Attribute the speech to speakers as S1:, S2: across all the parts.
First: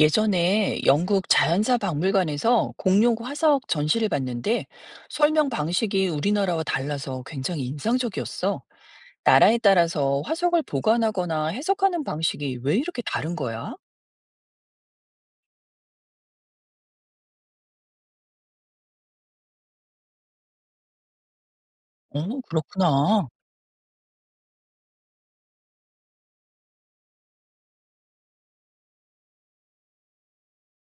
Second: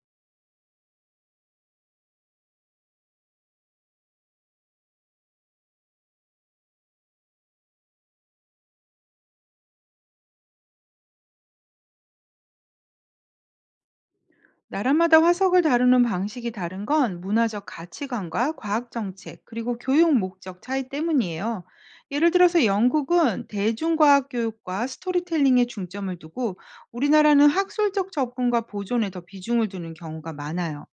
S1: 예전에 영국 자연사 박물관에서 공룡 화석 전시를 봤는데 설명 방식이 우리나라와 달라서 굉장히 인상적이었어. 나라에 따라서 화석을 보관하거나 해석하는 방식이 왜 이렇게 다른 거야?
S2: 나라마다 화석을 다루는 방식이 다른 건 문화적 가치관과 과학 정책, 그리고 교육 목적 차이 때문이에요. 예를
S1: 어,
S2: 들어서
S1: 그렇구나.
S2: 영국은 대중과학 교육과 스토리텔링에 중점을 두고, 우리나라는 학술적 접근과 보존에 더 비중을 두는 경우가 많아요.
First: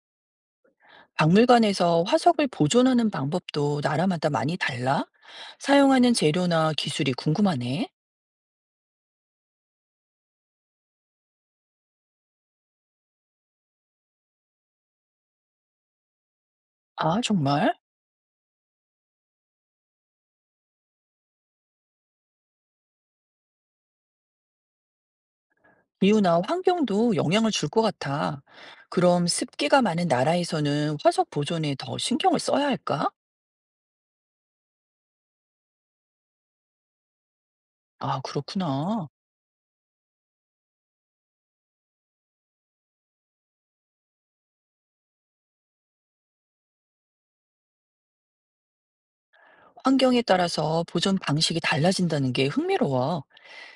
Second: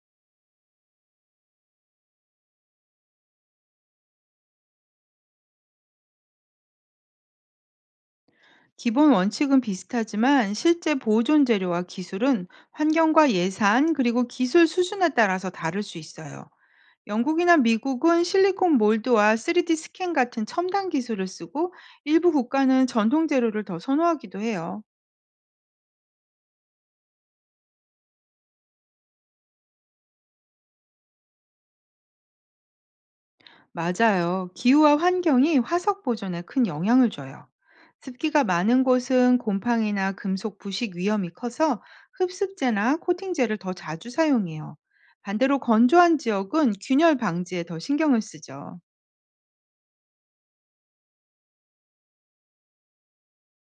S1: 박물관에서 화석을 보존하는 방법도 나라마다 많이 달라? 사용하는 재료나 기술이 궁금하네.
S2: 기본 원칙은 비슷하지만 실제 보존 재료와 기술은 환경과 예산, 그리고 기술 수준에 따라서 다를 수 있어요.
S1: 아,
S2: 영국이나
S1: 정말?
S2: 미국은 실리콘 몰드와 3D 스캔 같은 첨단 기술을 쓰고, 일부 국가는 전통 재료를 더 선호하기도 해요.
S1: 기후나 환경도 영향을 줄 것 같아. 그럼 습기가 많은 나라에서는 화석 보존에 더 신경을 써야 할까?
S2: 맞아요. 기후와 환경이 화석 보존에 큰 영향을 줘요.
S1: 아,
S2: 습기가 많은
S1: 그렇구나.
S2: 곳은 곰팡이나 금속 부식 위험이 커서 흡습제나 코팅제를 더 자주 사용해요. 반대로 건조한 지역은 균열 방지에 더 신경을 쓰죠.
S1: 환경에 따라서 보존 방식이 달라진다는 게 흥미로워.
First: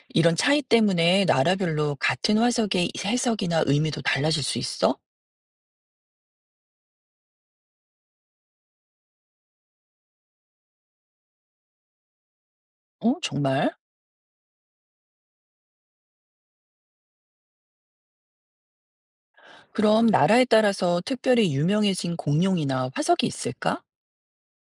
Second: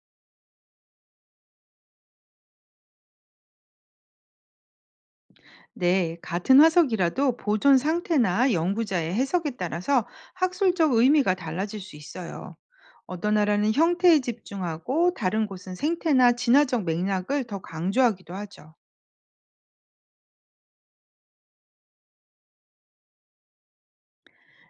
S1: 이런 차이 때문에 나라별로 같은 화석의 해석이나 의미도 달라질 수 있어?
S2: 네, 같은 화석이라도 보존 상태나 연구자의 해석에 따라서 학술적 의미가 달라질 수 있어요.
S1: 어,
S2: 어떤
S1: 정말?
S2: 나라는 형태에 집중하고, 다른 곳은 생태나 진화적 맥락을 더 강조하기도 하죠.
S1: 그럼 나라에 따라서 특별히 유명해진 공룡이나 화석이 있을까?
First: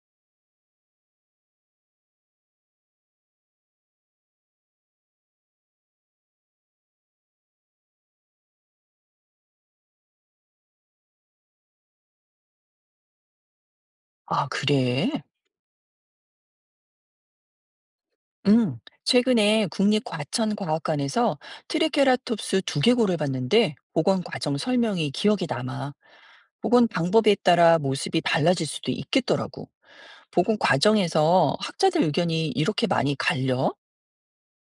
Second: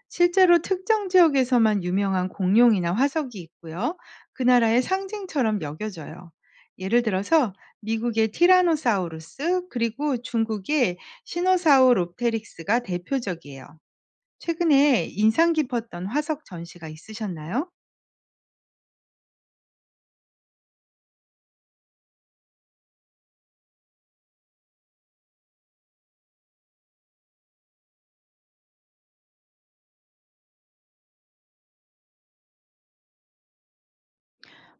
S2: 실제로 특정 지역에서만 유명한 공룡이나 화석이 있고요. 그 나라의 상징처럼 여겨져요. 예를 들어서 미국의 티라노사우루스, 그리고 중국의 시노사우롭테릭스가 대표적이에요.
S1: 아,
S2: 최근에
S1: 그래.
S2: 인상 깊었던 화석 전시가 있으셨나요?
S1: 음, 최근에 국립과천과학관에서 트리케라톱스 두개골을 봤는데 복원 과정 설명이 기억에 남아. 복원 방법에 따라 모습이 달라질 수도 있겠더라고. 복원 과정에서 학자들 의견이 이렇게 많이 갈려?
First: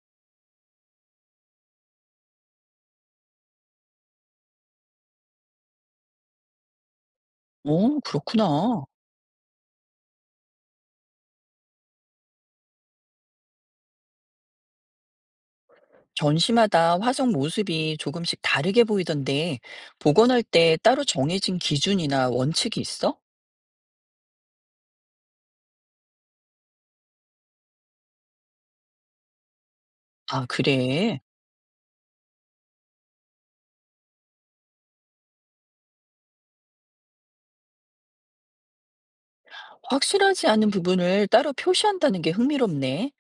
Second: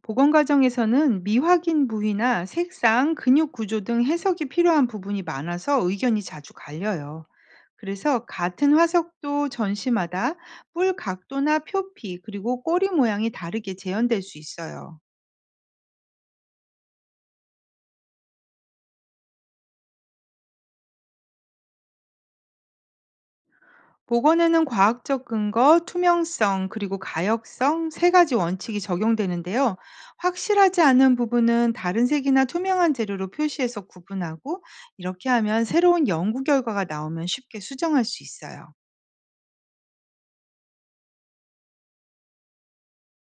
S2: 복원 과정에서는 미확인 부위나 색상, 근육 구조 등 해석이 필요한 부분이 많아서 의견이 자주 갈려요.
S1: 어,
S2: 그래서 같은
S1: 그렇구나.
S2: 화석도 전시마다 뿔 각도나 표피, 그리고 꼬리 모양이 다르게 재현될 수 있어요.
S1: 전시마다 화석 모습이 조금씩 다르게 보이던데 복원할 때 따로 정해진 기준이나 원칙이 있어?
S2: 복원에는 과학적 근거, 투명성, 그리고 가역성 세 가지 원칙이 적용되는데요.
S1: 아,
S2: 확실하지 않은
S1: 그래.
S2: 부분은 다른 색이나 투명한 재료로 표시해서 구분하고, 이렇게 하면 새로운 연구 결과가 나오면 쉽게 수정할 수 있어요.
S1: 확실하지 않은 부분을 따로 표시한다는 게 흥미롭네.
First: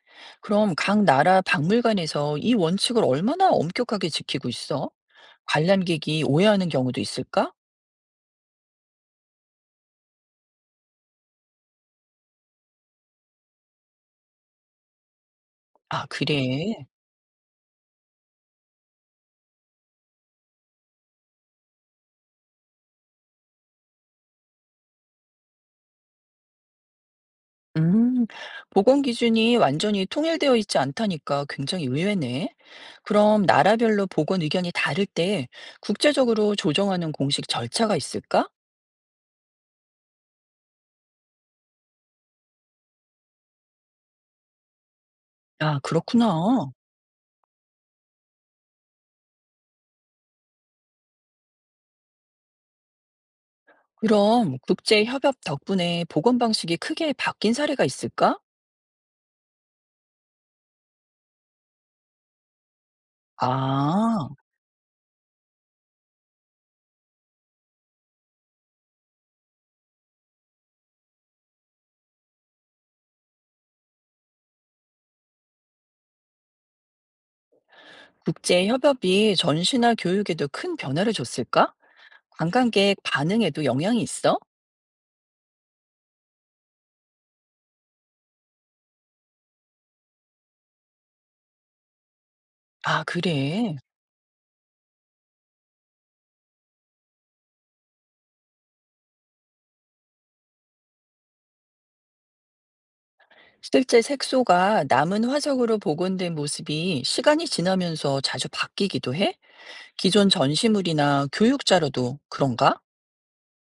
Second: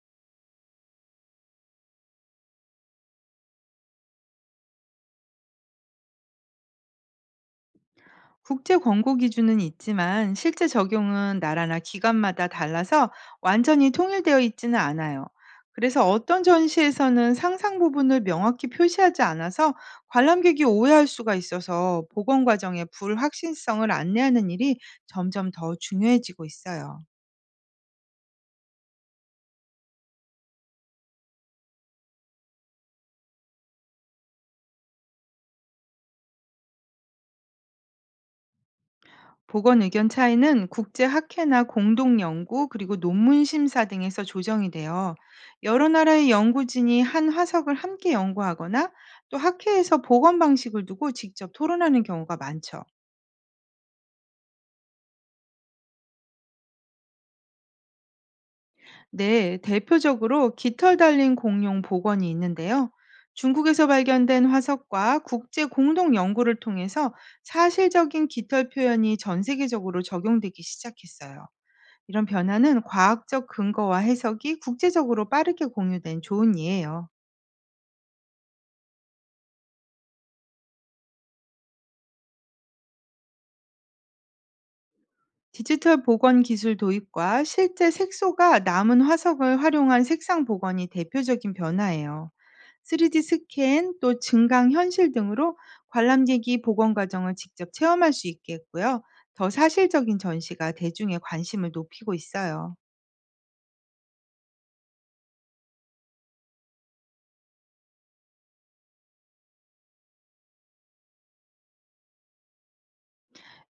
S1: 그럼 각 나라 박물관에서 이 원칙을 얼마나 엄격하게 지키고 있어? 관람객이 오해하는 경우도 있을까?
S2: 국제 권고 기준은 있지만 실제 적용은 나라나 기관마다 달라서 완전히 통일되어 있지는 않아요.
S1: 아,
S2: 그래서 어떤
S1: 그래.
S2: 전시에서는 상상 부분을 명확히 표시하지 않아서 관람객이 오해할 수가 있어서, 복원 과정의 불확실성을 안내하는 일이 점점 더 중요해지고 있어요.
S1: 음, 보건 기준이 완전히 통일되어 있지 않다니까 굉장히 의외네. 그럼 나라별로 보건 의견이 다를 때 국제적으로 조정하는 공식 절차가 있을까?
S2: 보건 의견 차이는 국제 학회나 공동 연구, 그리고 논문 심사 등에서 조정이 돼요.
S1: 아,
S2: 여러 나라의
S1: 그렇구나.
S2: 연구진이 한 화석을 함께 연구하거나, 또 학회에서 보건 방식을 두고 직접 토론하는 경우가 많죠.
S1: 그럼 국제 협업 덕분에 보건 방식이 크게 바뀐 사례가 있을까?
S2: 네, 대표적으로 깃털 달린 공룡 복원이 있는데요. 중국에서
S1: 아.
S2: 발견된 화석과 국제 공동 연구를 통해서 사실적인 깃털 표현이 전 세계적으로 적용되기 시작했어요. 이런 변화는 과학적 근거와 해석이 국제적으로 빠르게 공유된 좋은 예예요.
S1: 국제협업이 전시나 교육에도 큰 변화를 줬을까? 관광객 반응에도 영향이 있어?
S2: 디지털 복원 기술 도입과 실제 색소가 남은 화석을 활용한 색상 복원이 대표적인 변화예요.
S1: 아,
S2: 3D
S1: 그래.
S2: 스캔, 또 증강 현실 등으로 관람객이 복원 과정을 직접 체험할 수 있게 했고요. 더 사실적인 전시가 대중의 관심을 높이고 있어요.
S1: 실제 색소가 남은 화석으로 복원된 모습이 시간이 지나면서 자주 바뀌기도 해? 기존 전시물이나 교육자료도 그런가?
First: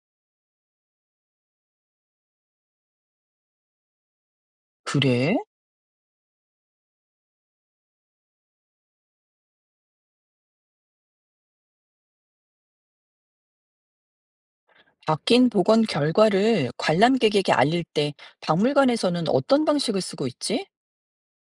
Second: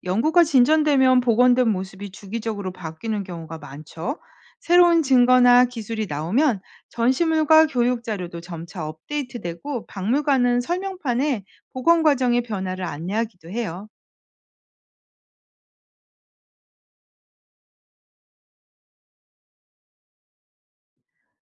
S2: 연구가 진전되면 복원된 모습이 주기적으로 바뀌는 경우가 많죠. 새로운
S1: 그래?
S2: 증거나 기술이 나오면 전시물과 교육 자료도 점차 업데이트되고, 박물관은 설명판에 복원 과정의 변화를 안내하기도 해요.
S1: 바뀐 복원 결과를 관람객에게 알릴 때 박물관에서는 어떤 방식을 쓰고 있지?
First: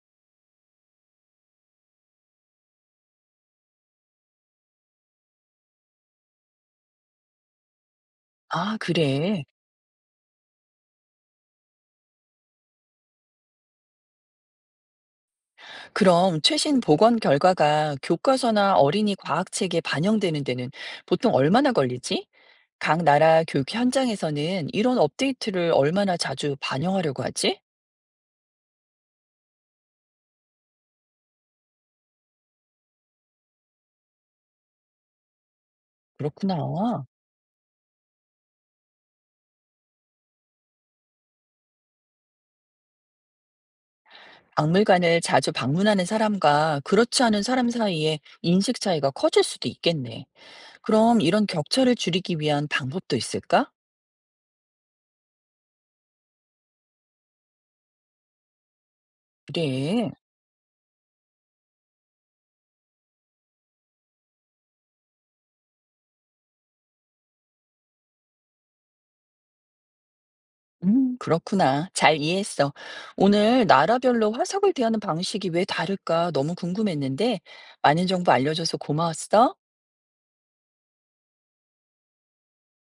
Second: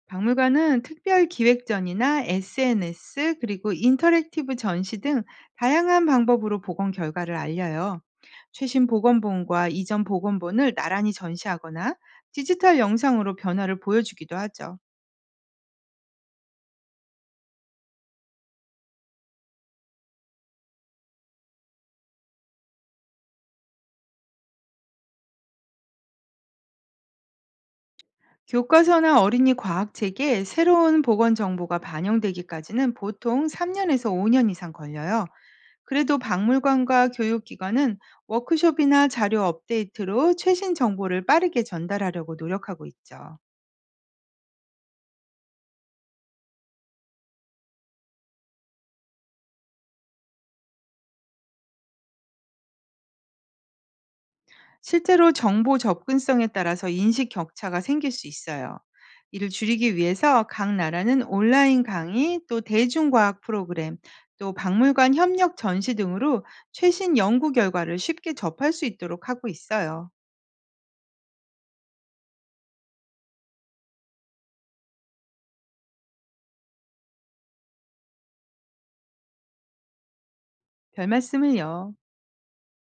S2: 박물관은 특별 기획전이나 SNS, 그리고 인터랙티브 전시 등 다양한 방법으로 복원 결과를 알려요.
S1: 아,
S2: 최신
S1: 그래.
S2: 복원본과 이전 복원본을 나란히 전시하거나 디지털 영상으로 변화를 보여주기도 하죠.
S1: 그럼 최신 보건 결과가 교과서나 어린이 과학책에 반영되는 데는 보통 얼마나 걸리지? 각 나라 교육 현장에서는 이런 업데이트를 얼마나 자주 반영하려고 하지?
S2: 교과서나 어린이 과학책에 새로운 보건 정보가 반영되기까지는 보통 3년에서 5년 이상 걸려요. 그래도
S1: 그렇구나.
S2: 박물관과 교육기관은 워크숍이나 자료 업데이트로 최신 정보를 빠르게 전달하려고 노력하고 있죠.
S1: 박물관을 자주 방문하는 사람과 그렇지 않은 사람 사이에 인식 차이가 커질 수도 있겠네. 그럼 이런 격차를 줄이기 위한 방법도 있을까?
S2: 실제로 정보 접근성에 따라서 인식 격차가 생길 수 있어요. 이를 줄이기
S1: 그래.
S2: 위해서 각 나라는 온라인 강의, 또 대중과학 프로그램, 또 박물관 협력 전시 등으로 최신 연구 결과를 쉽게 접할 수 있도록 하고 있어요.
S1: 그렇구나. 잘 이해했어. 오늘 나라별로 화석을 대하는 방식이 왜 다를까 너무 궁금했는데, 많은 정보 알려줘서 고마웠어.
S2: 별 말씀을요.